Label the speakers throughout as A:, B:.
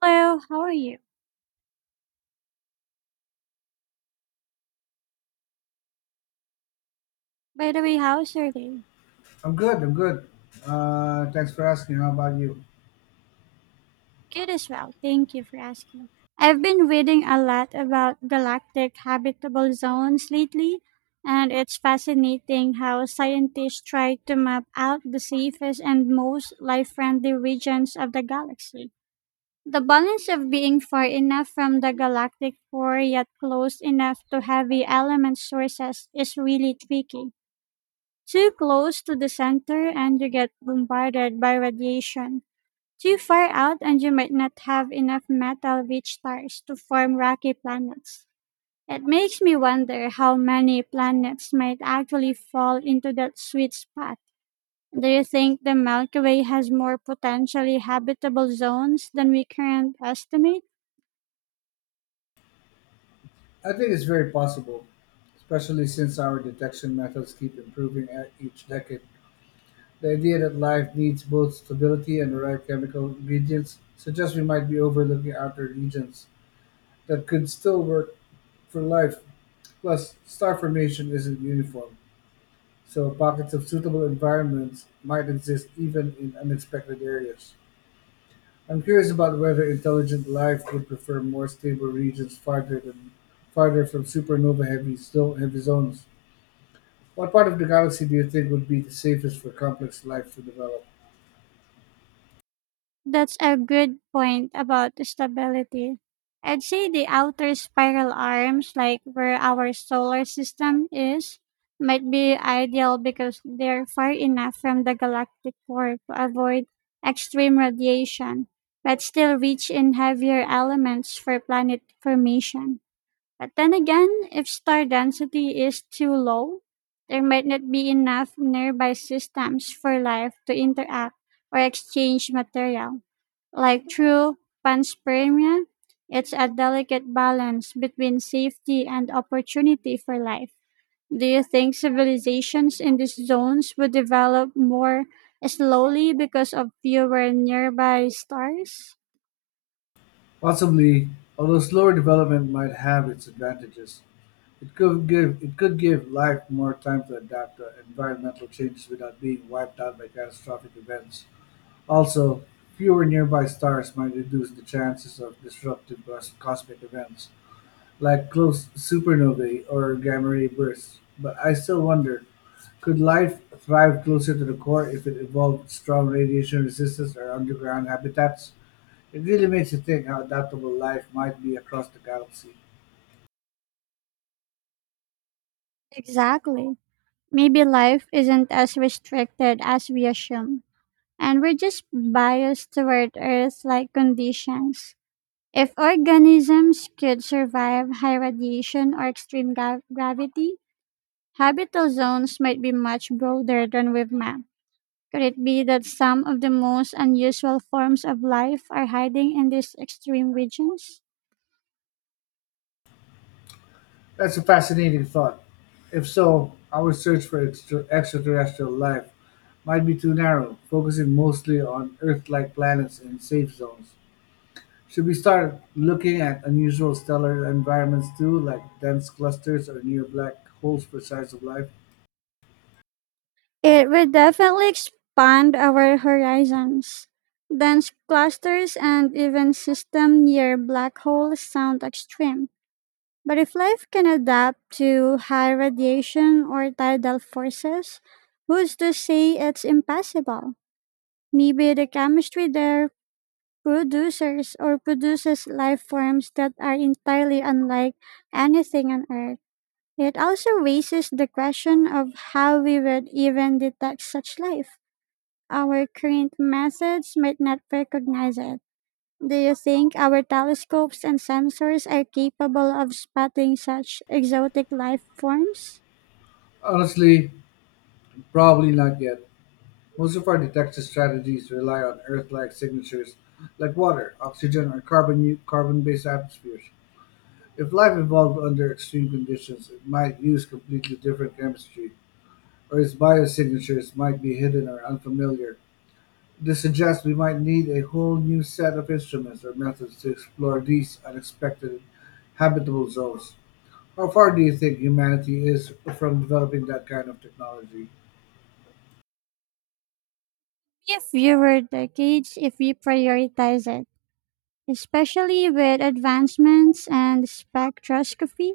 A: Hello, how are you? By the way, how's your day?
B: I'm good. I'm good. Thanks for asking. How about you?
A: Good as well, thank you for asking. I've been reading a lot about galactic habitable zones lately, and it's fascinating how scientists try to map out the safest and most life friendly regions of the galaxy. The balance of being far enough from the galactic core yet close enough to heavy element sources is really tricky. Too close to the center, and you get bombarded by radiation. Too far out and you might not have enough metal-rich stars to form rocky planets. It makes me wonder how many planets might actually fall into that sweet spot. Do you think the Milky Way has more potentially habitable zones than we currently estimate?
B: I think it's very possible, especially since our detection methods keep improving at each decade. The idea that life needs both stability and the right chemical ingredients suggests we might be overlooking outer regions that could still work for life. Plus, star formation isn't uniform, so pockets of suitable environments might exist even in unexpected areas. I'm curious about whether intelligent life would prefer more stable regions farther from supernova heavy zones. What part of the galaxy do you think would be the safest for complex life to develop?
A: That's a good point about stability. I'd say the outer spiral arms, like where our solar system is, might be ideal because they're far enough from the galactic core to avoid extreme radiation, but still rich in heavier elements for planet formation. But then again, if star density is too low, there might not be enough nearby systems for life to interact or exchange material. Like true panspermia, it's a delicate balance between safety and opportunity for life. Do you think civilizations in these zones would develop more slowly because of fewer nearby stars?
B: Possibly, although slower development might have its advantages, it could give life more time to adapt to environmental changes without being wiped out by catastrophic events. Also, fewer nearby stars might reduce the chances of disruptive cosmic events, like close supernovae or gamma ray bursts, but I still wonder, could life thrive closer to the core if it evolved strong radiation resistance or underground habitats? It really makes you think how adaptable life might be across the galaxy.
A: Exactly. Maybe life isn't as restricted as we assume, and we're just biased toward Earth like conditions. If organisms could survive high radiation or extreme gravity, habitat zones might be much broader than we've mapped. Could it be that some of the most unusual forms of life are hiding in these extreme regions?
B: That's a fascinating thought. If so, our search for extraterrestrial life might be too narrow, focusing mostly on Earth like planets and safe zones. Should we start looking at unusual stellar environments too, like dense clusters or near black holes for signs of life?
A: It would definitely expand our horizons. Dense clusters and even systems near black holes sound extreme. But if life can adapt to high radiation or tidal forces, who's to say it's impossible? Maybe the chemistry there producers or produces life forms that are entirely unlike anything on Earth. It also raises the question of how we would even detect such life. Our current methods might not recognize it. Do you think our telescopes and sensors are capable of spotting such exotic life forms?
B: Honestly, probably not yet. Most of our detection strategies rely on Earth-like signatures, like water, oxygen, or carbon-based atmospheres. If life evolved under extreme conditions, it might use completely different chemistry, or its biosignatures might be hidden or unfamiliar. This suggests we might need a whole new set of instruments or methods to explore these unexpected habitable zones. How far do you think humanity is from developing that kind of technology?
A: If fewer decades if we prioritize it, especially with advancements and spectroscopy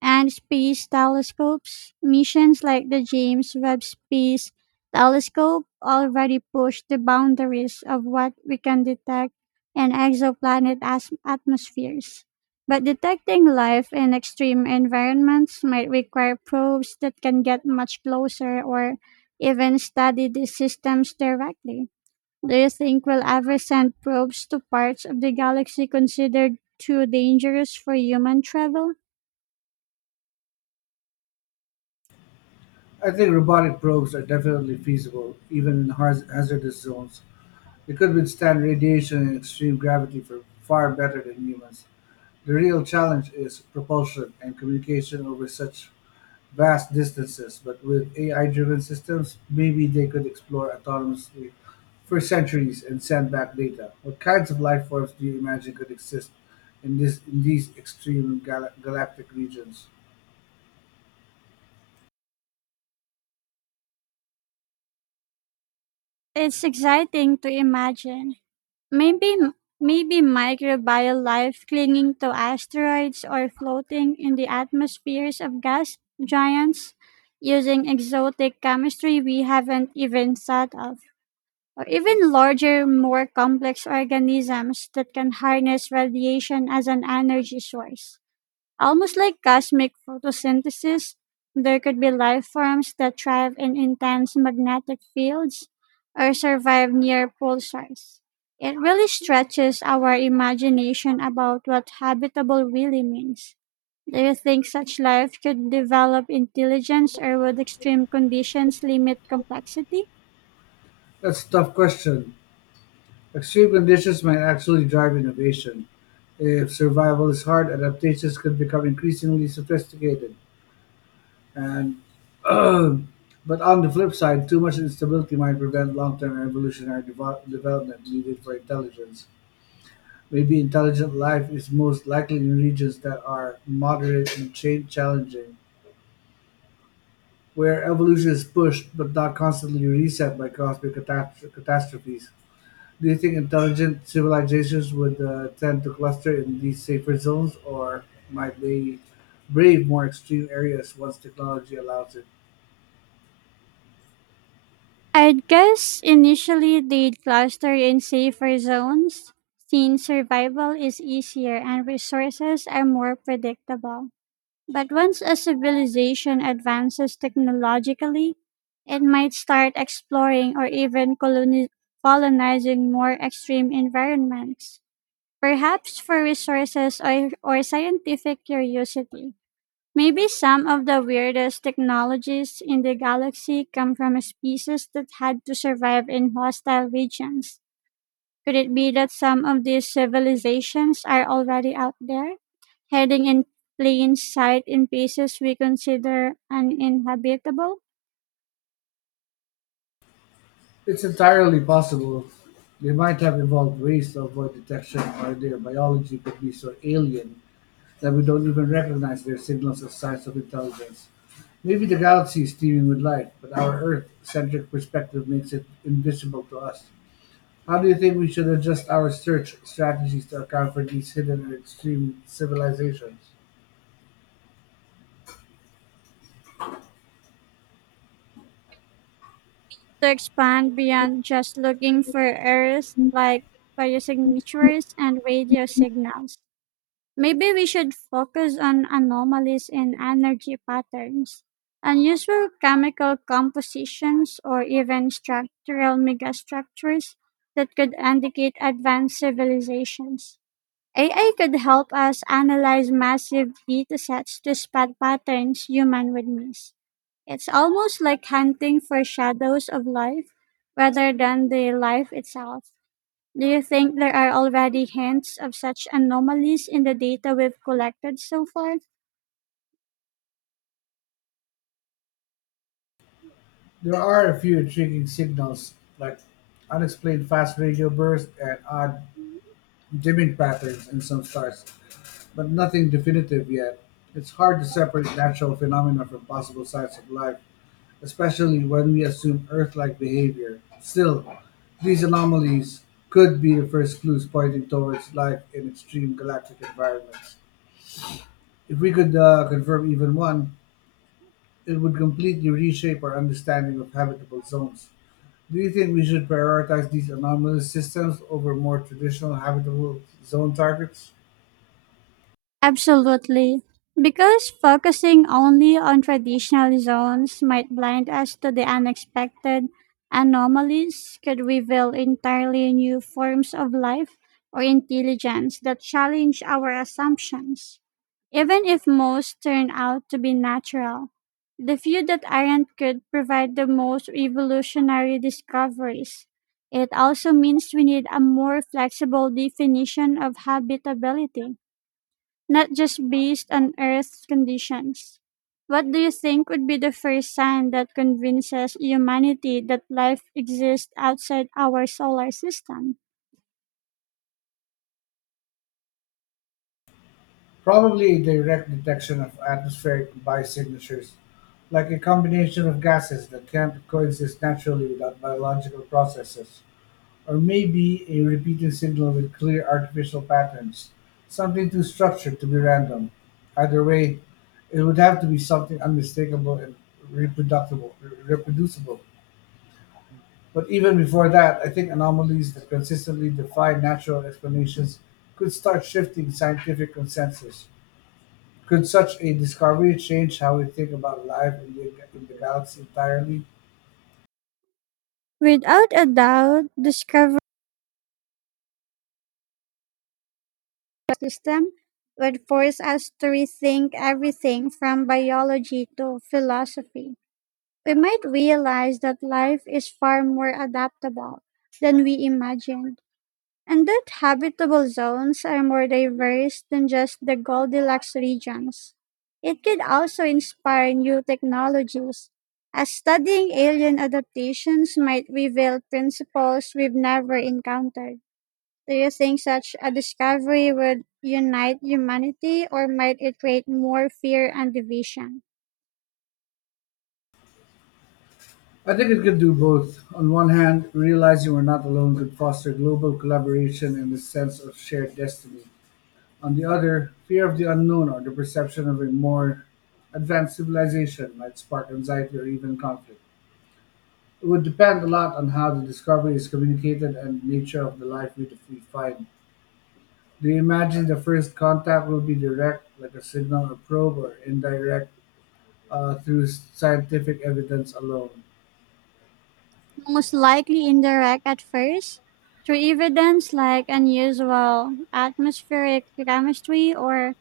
A: and space telescopes. Missions like the James Webb Space Telescope already push the boundaries of what we can detect in exoplanet atmospheres. But detecting life in extreme environments might require probes that can get much closer or even study these systems directly. Do you think we'll ever send probes to parts of the galaxy considered too dangerous for human travel?
B: I think robotic probes are definitely feasible, even in hazardous zones. They could withstand radiation and extreme gravity for far better than humans. The real challenge is propulsion and communication over such vast distances, but with AI-driven systems, maybe they could explore autonomously for centuries and send back data. What kinds of life forms do you imagine could exist in this in these extreme galactic regions?
A: It's exciting to imagine. Maybe maybe microbial life clinging to asteroids or floating in the atmospheres of gas giants using exotic chemistry we haven't even thought of. Or even larger, more complex organisms that can harness radiation as an energy source. Almost like cosmic photosynthesis, there could be life forms that thrive in intense magnetic fields or survive near pulsars. It really stretches our imagination about what habitable really means. Do you think such life could develop intelligence or would extreme conditions limit complexity?
B: That's a tough question. Extreme conditions might actually drive innovation. If survival is hard, adaptations could become increasingly sophisticated. And but on the flip side, too much instability might prevent long-term evolutionary development needed for intelligence. Maybe intelligent life is most likely in regions that are moderate and change challenging, where evolution is pushed but not constantly reset by cosmic catastrophes. Do you think intelligent civilizations would tend to cluster in these safer zones, or might they brave more extreme areas once technology allows it?
A: I would guess initially they'd cluster in safer zones since survival is easier and resources are more predictable. But once a civilization advances technologically, it might start exploring or even colonizing more extreme environments, perhaps for resources or scientific curiosity. Maybe some of the weirdest technologies in the galaxy come from species that had to survive in hostile regions. Could it be that some of these civilizations are already out there, hiding in plain sight in places we consider uninhabitable?
B: It's entirely possible they might have evolved ways to avoid detection, or their biology could be so alien that we don't even recognize their signals as signs of intelligence. Maybe the galaxy is teeming with life, but our Earth-centric perspective makes it invisible to us. How do you think we should adjust our search strategies to account for these hidden and extreme civilizations?
A: To expand beyond just looking for Earth, like biosignatures and radio signals. Maybe we should focus on anomalies in energy patterns, unusual chemical compositions, or even structural megastructures that could indicate advanced civilizations. AI could help us analyze massive datasets to spot patterns human would miss. It's almost like hunting for shadows of life rather than the life itself. Do you think there are already hints of such anomalies in the data we've collected so far?
B: There are a few intriguing signals, like unexplained fast radio bursts and odd dimming patterns in some stars, but nothing definitive yet. It's hard to separate natural phenomena from possible signs of life, especially when we assume Earth like behavior. Still, these anomalies could be the first clues pointing towards life in extreme galactic environments. If we could confirm even one, it would completely reshape our understanding of habitable zones. Do you think we should prioritize these anomalous systems over more traditional habitable zone targets?
A: Absolutely. Because focusing only on traditional zones might blind us to the unexpected anomalies could reveal entirely new forms of life or intelligence that challenge our assumptions. Even if most turn out to be natural, the few that aren't could provide the most revolutionary discoveries. It also means we need a more flexible definition of habitability not just based on Earth's conditions. What do you think would be the first sign that convinces humanity that life exists outside our solar system?
B: Probably a direct detection of atmospheric biosignatures, like a combination of gases that can't coexist naturally without biological processes, or maybe a repeating signal with clear artificial patterns, something too structured to be random. Either way, it would have to be something unmistakable and reproducible. reproducible. But even before that, I think anomalies that consistently defy natural explanations could start shifting scientific consensus. Could such a discovery change how we think about life in the galaxy entirely?
A: Without a doubt, discovering the system would force us to rethink everything from biology to philosophy. We might realize that life is far more adaptable than we imagined. And that habitable zones are more diverse than just the Goldilocks regions. It could also inspire new technologies, as studying alien adaptations might reveal principles we've never encountered. Do you think such a discovery would unite humanity or might it create more fear and division?
B: I think it could do both. On one hand, realizing we're not alone could foster global collaboration and a sense of shared destiny. On the other, fear of the unknown or the perception of a more advanced civilization might spark anxiety or even conflict. It would depend a lot on how the discovery is communicated and the nature of the life we find. Do you imagine the first contact will be direct, like a signal or probe, or indirect? Through scientific evidence alone.
A: Most likely indirect at first, through evidence like unusual atmospheric chemistry or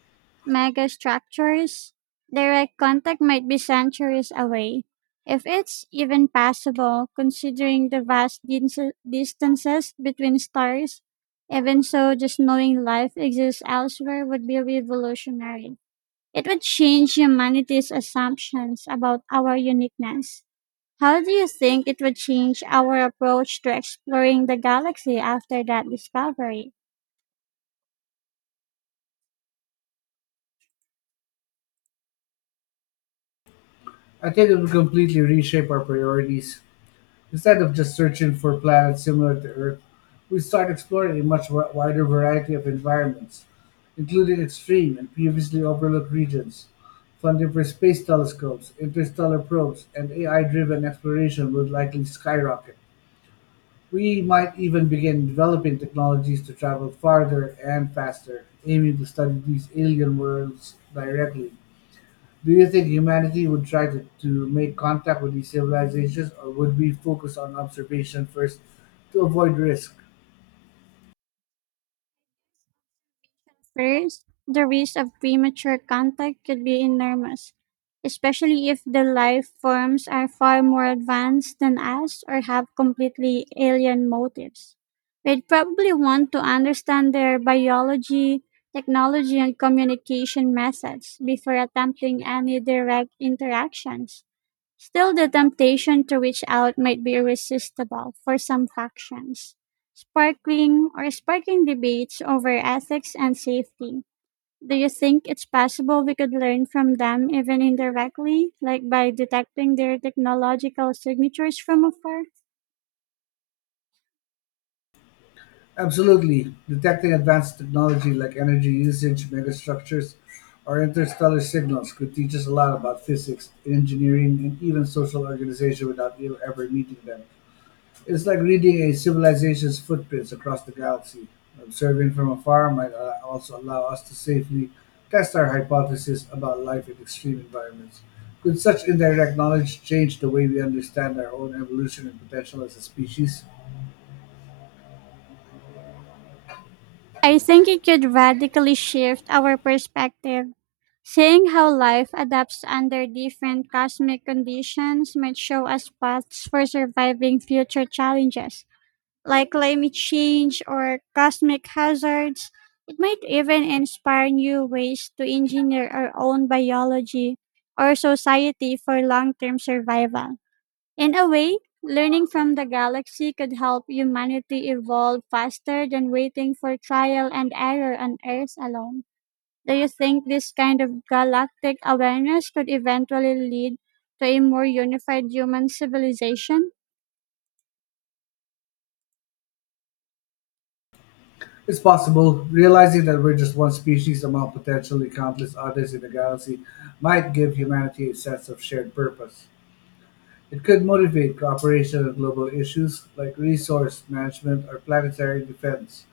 A: megastructures. Direct contact might be centuries away, if it's even possible, considering the vast distances between stars. Even so, just knowing life exists elsewhere would be revolutionary. It would change humanity's assumptions about our uniqueness. How do you think it would change our approach to exploring the galaxy after that discovery?
B: I think it would completely reshape our priorities. Instead of just searching for planets similar to Earth, we start exploring a much wider variety of environments, including extreme and previously overlooked regions. Funding for space telescopes, interstellar probes, and AI driven exploration would likely skyrocket. We might even begin developing technologies to travel farther and faster, aiming to study these alien worlds directly. Do you think humanity would try to make contact with these civilizations, or would we focus on observation first to avoid risk?
A: First, the risk of premature contact could be enormous, especially if the life forms are far more advanced than us or have completely alien motives. We'd probably want to understand their biology, technology, and communication methods before attempting any direct interactions. Still, the temptation to reach out might be irresistible for some factions, sparkling or sparking debates over ethics and safety. Do you think it's possible we could learn from them even indirectly, like by detecting their technological signatures from afar?
B: Absolutely. Detecting advanced technology like energy usage, megastructures, or interstellar signals could teach us a lot about physics, engineering, and even social organization without ever meeting them. It's like reading a civilization's footprints across the galaxy. Observing from afar might also allow us to safely test our hypotheses about life in extreme environments. Could such indirect knowledge change the way we understand our own evolution and potential as a species?
A: I think it could radically shift our perspective. Seeing how life adapts under different cosmic conditions might show us paths for surviving future challenges like climate change or cosmic hazards. It might even inspire new ways to engineer our own biology or society for long term survival. In a way, learning from the galaxy could help humanity evolve faster than waiting for trial and error on Earth alone. Do you think this kind of galactic awareness could eventually lead to a more unified human civilization?
B: It's possible. Realizing that we're just one species among potentially countless others in the galaxy might give humanity a sense of shared purpose. It could motivate cooperation on global issues like resource management or planetary defense,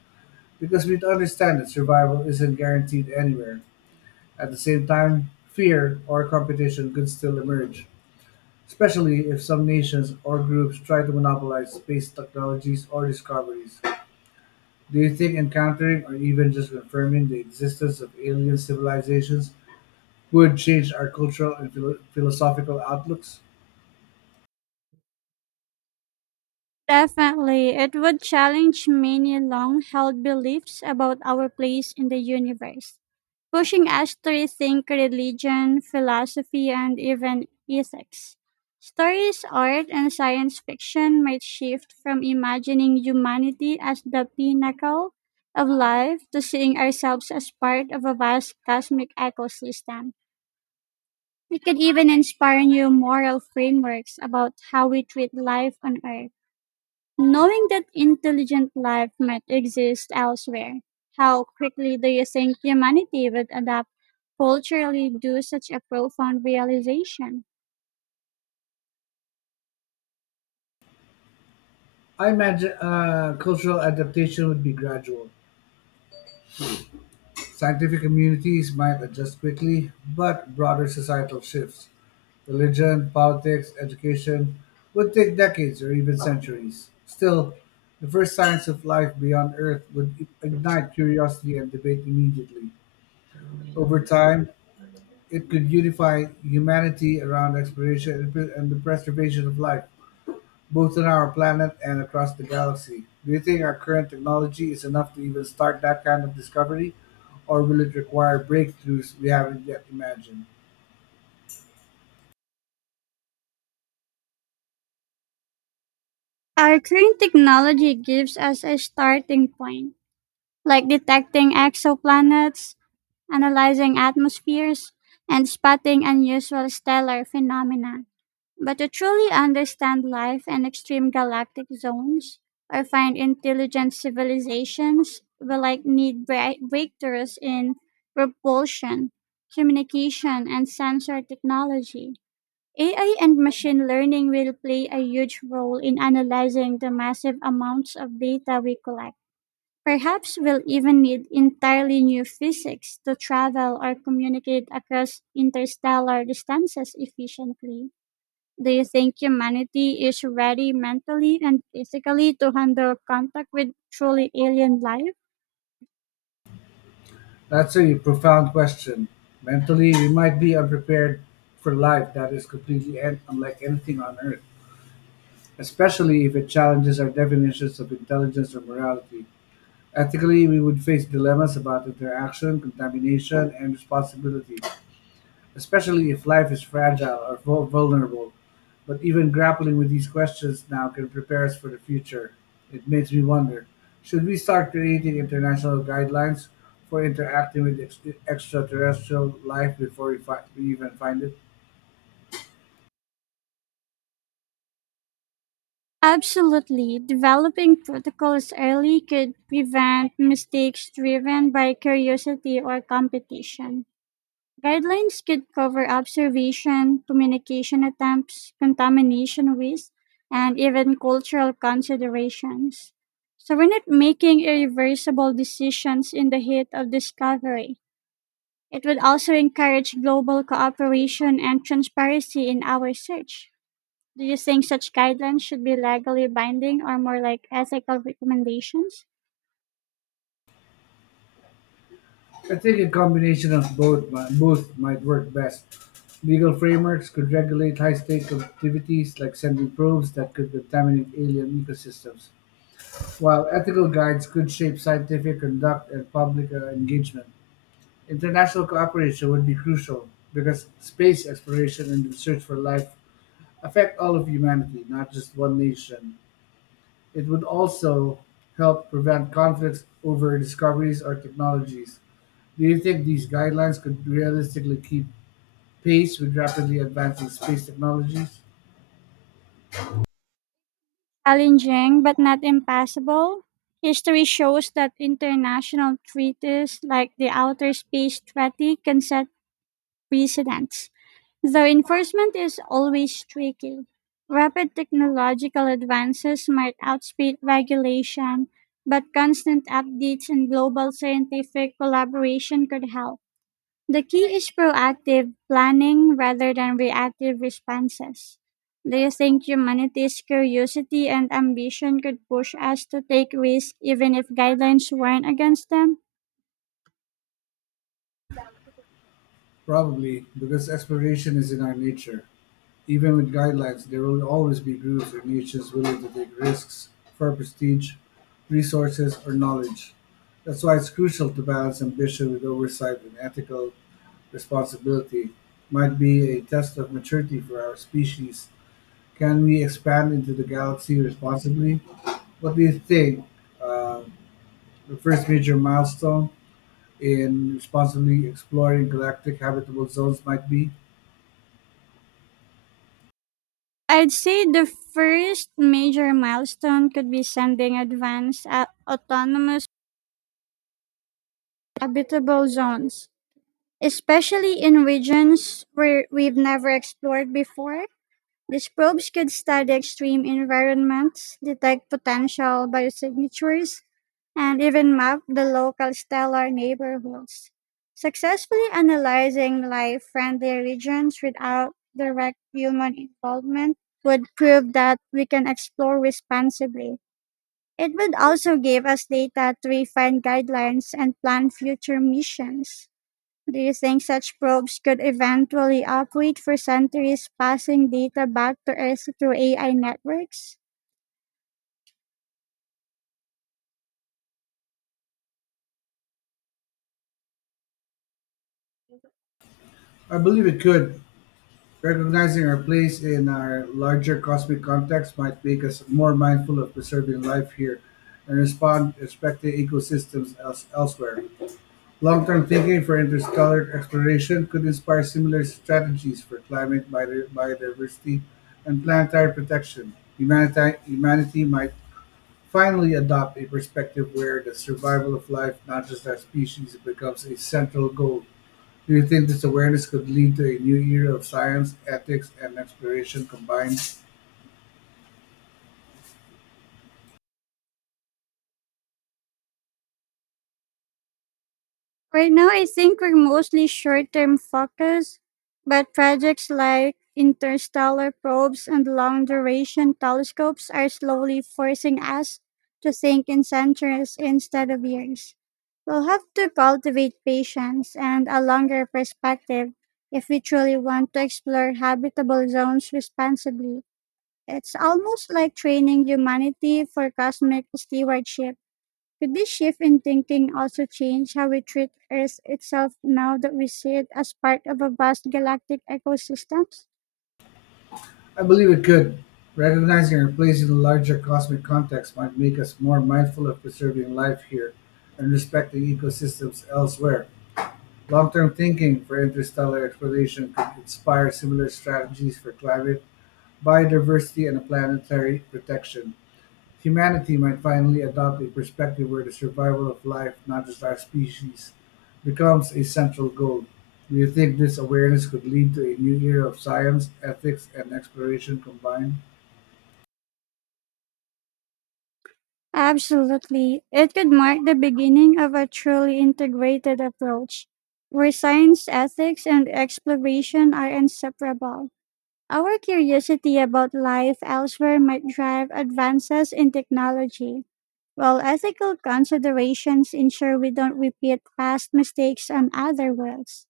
B: because we would understand that survival isn't guaranteed anywhere. At the same time, fear or competition could still emerge, especially if some nations or groups try to monopolize space technologies or discoveries. Do you think encountering or even just confirming the existence of alien civilizations would change our cultural and philosophical outlooks?
A: Definitely, it would challenge many long held beliefs about our place in the universe, pushing us to rethink religion, philosophy, and even ethics. Stories, art, and science fiction might shift from imagining humanity as the pinnacle of life to seeing ourselves as part of a vast cosmic ecosystem. It could even inspire new moral frameworks about how we treat life on Earth. Knowing that intelligent life might exist elsewhere, how quickly do you think humanity would adapt culturally due such a profound realization?
B: I imagine cultural adaptation would be gradual. Scientific communities might adjust quickly, but broader societal shifts, religion, politics, education, would take decades or even centuries. Still, the first signs of life beyond Earth would ignite curiosity and debate immediately. Over time, it could unify humanity around exploration and the preservation of life, both on our planet and across the galaxy. Do you think our current technology is enough to even start that kind of discovery, or will it require breakthroughs we haven't yet imagined?
A: Our current technology gives us a starting point, like detecting exoplanets, analyzing atmospheres, and spotting unusual stellar phenomena. But to truly understand life in extreme galactic zones or find intelligent civilizations, we like need breakthroughs in propulsion, communication, and sensor technology. AI and machine learning will play a huge role in analyzing the massive amounts of data we collect. Perhaps we'll even need entirely new physics to travel or communicate across interstellar distances efficiently. Do you think humanity is ready mentally and physically to handle contact with truly alien life?
B: That's a profound question. Mentally, we might be unprepared for life that is completely unlike anything on Earth, especially if it challenges our definitions of intelligence or morality. Ethically, we would face dilemmas about interaction, contamination, and responsibility, especially if life is fragile or vulnerable. But even grappling with these questions now can prepare us for the future. It makes me wonder, should we start creating international guidelines for interacting with extraterrestrial life before we even find it?
A: Absolutely. Developing protocols early could prevent mistakes driven by curiosity or competition. Guidelines could cover observation, communication attempts, contamination risk, and even cultural considerations, so we're not making irreversible decisions in the heat of discovery. It would also encourage global cooperation and transparency in our search. Do you think such guidelines should be legally binding or more like ethical recommendations?
B: I think a combination of both might work best. Legal frameworks could regulate high stakes activities like sending probes that could contaminate alien ecosystems, while ethical guides could shape scientific conduct and public engagement. International cooperation would be crucial because space exploration and the search for life affect all of humanity, not just one nation. It would also help prevent conflicts over discoveries or technologies. Do you think these guidelines could realistically keep pace with rapidly advancing space technologies?
A: Challenging but not impossible, history shows that international treaties like the Outer Space Treaty can set precedents, though enforcement is always tricky. Rapid technological advances might outspeed regulation, but constant updates and global scientific collaboration could help. The key is proactive planning rather than reactive responses. Do you think humanity's curiosity and ambition could push us to take risks even if guidelines warn against them?
B: Probably, because exploration is in our nature. Even with guidelines, there will always be groups or niches willing to take risks for prestige, resources, or knowledge. That's why it's crucial to balance ambition with oversight and ethical responsibility. Might be a test of maturity for our species. Can we expand into the galaxy responsibly? What do you think? Uh, the first major milestone in responsibly exploring galactic habitable zones might be?
A: I'd say the first major milestone could be sending advanced autonomous habitable zones, especially in regions where we've never explored before. These probes could study extreme environments, detect potential biosignatures, and even map the local stellar neighborhoods, successfully analyzing life-friendly regions without direct human involvement would prove that we can explore responsibly. It would also give us data to refine guidelines and plan future missions. Do you think such probes could eventually operate for centuries, passing data back to Earth through AI networks?
B: I believe it could. Recognizing our place in our larger cosmic context might make us more mindful of preserving life here and respond respecting ecosystems elsewhere. Long term thinking for interstellar exploration could inspire similar strategies for climate, biodiversity, and planetary protection. Humanity might finally adopt a perspective where the survival of life, not just our species, becomes a central goal. Do you think this awareness could lead to a new era of science, ethics, and exploration combined?
A: Right now, I think we're mostly short term focused, but projects like interstellar probes and long duration telescopes are slowly forcing us to think in centuries instead of years. We'll have to cultivate patience and a longer perspective if we truly want to explore habitable zones responsibly. It's almost like training humanity for cosmic stewardship. Could this shift in thinking also change how we treat Earth itself now that we see it as part of a vast galactic ecosystem?
B: I believe it could. Recognizing our place in the larger cosmic context might make us more mindful of preserving life here and respecting ecosystems elsewhere. Long term thinking for interstellar exploration could inspire similar strategies for climate, biodiversity, and planetary protection. Humanity might finally adopt a perspective where the survival of life, not just our species, becomes a central goal. Do you think this awareness could lead to a new era of science, ethics, and exploration combined?
A: Absolutely. It could mark the beginning of a truly integrated approach where science, ethics, and exploration are inseparable. Our curiosity about life elsewhere might drive advances in technology, while ethical considerations ensure we don't repeat past mistakes on other worlds.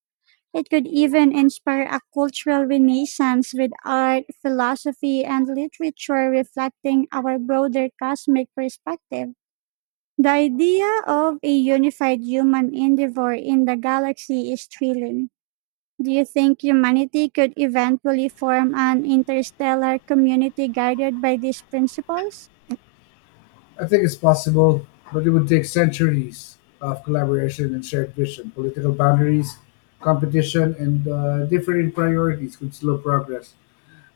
A: It could even inspire a cultural renaissance with art, philosophy, and literature reflecting our broader cosmic perspective. The idea of a unified human endeavor in the galaxy is thrilling. Do you think humanity could eventually form an interstellar community guided by these principles?
B: I think it's possible, but it would take centuries of collaboration and shared vision. Political boundaries, competition, and differing priorities could slow progress.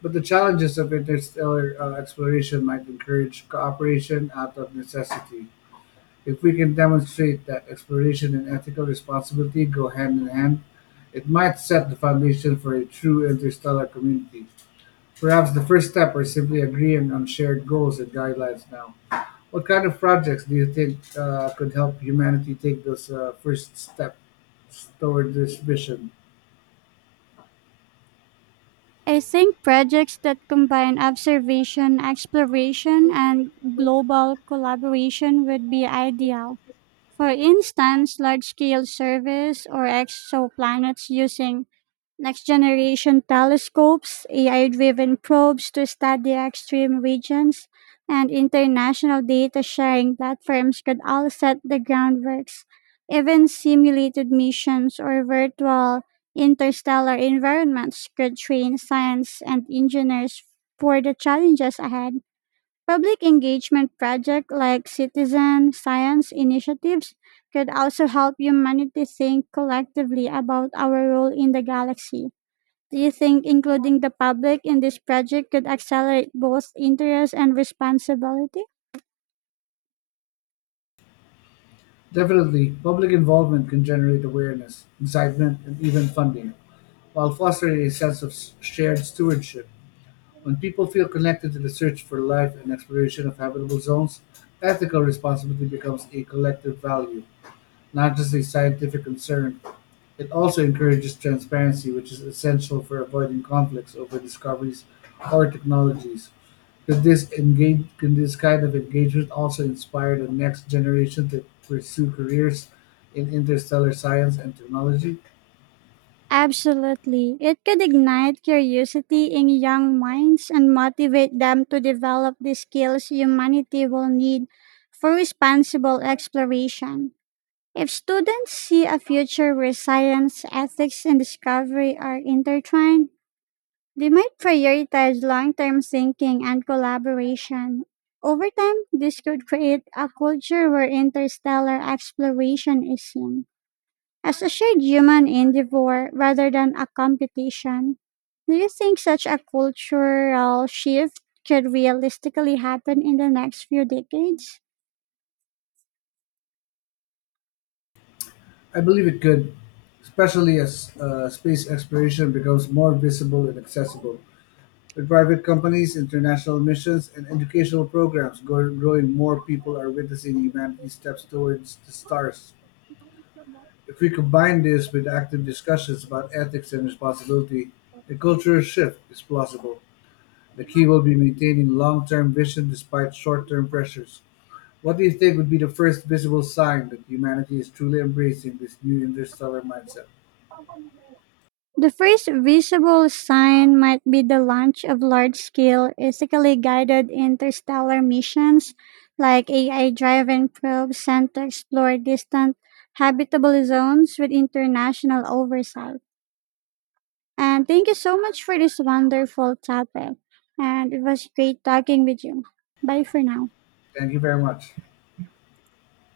B: But the challenges of interstellar exploration might encourage cooperation out of necessity. If we can demonstrate that exploration and ethical responsibility go hand in hand, it might set the foundation for a true interstellar community. Perhaps the first step is simply agreeing on shared goals and guidelines now. What kind of projects do you think could help humanity take those first steps toward this vision?
A: I think projects that combine observation, exploration, and global collaboration would be ideal. For instance, large scale surveys or exoplanets using next generation telescopes, AI driven probes to study extreme regions, and international data sharing platforms could all set the groundworks. Even simulated missions or virtual interstellar environments could train science and engineers for the challenges ahead. Public engagement projects like citizen science initiatives could also help humanity think collectively about our role in the galaxy. Do you think including the public in this project could accelerate both interest and responsibility?
B: Definitely, public involvement can generate awareness, excitement, and even funding, while fostering a sense of shared stewardship. When people feel connected to the search for life and exploration of habitable zones, ethical responsibility becomes a collective value, not just a scientific concern. It also encourages transparency, which is essential for avoiding conflicts over discoveries or technologies. Could this kind of engagement also inspire the next generation to pursue careers in interstellar science and technology?
A: Absolutely. It could ignite curiosity in young minds and motivate them to develop the skills humanity will need for responsible exploration. If students see a future where science, ethics, and discovery are intertwined, they might prioritize long term thinking and collaboration. Over time, this could create a culture where interstellar exploration is seen as a shared human endeavor rather than a competition. Do you think such a cultural shift could realistically happen in the next few decades?
B: I believe it could, especially as space exploration becomes more visible and accessible. With private companies, international missions, and educational programs growing, more people are witnessing humanity's steps towards the stars. If we combine this with active discussions about ethics and responsibility, a cultural shift is plausible. The key will be maintaining long-term vision despite short-term pressures. What do you think would be the first visible sign that humanity is truly embracing this new interstellar mindset?
A: The first visible sign might be the launch of large scale, ethically guided interstellar missions like AI driven probes sent to explore distant habitable zones with international oversight. And thank you so much for this wonderful topic. And it was great talking with you. Bye for now.
B: Thank you very much.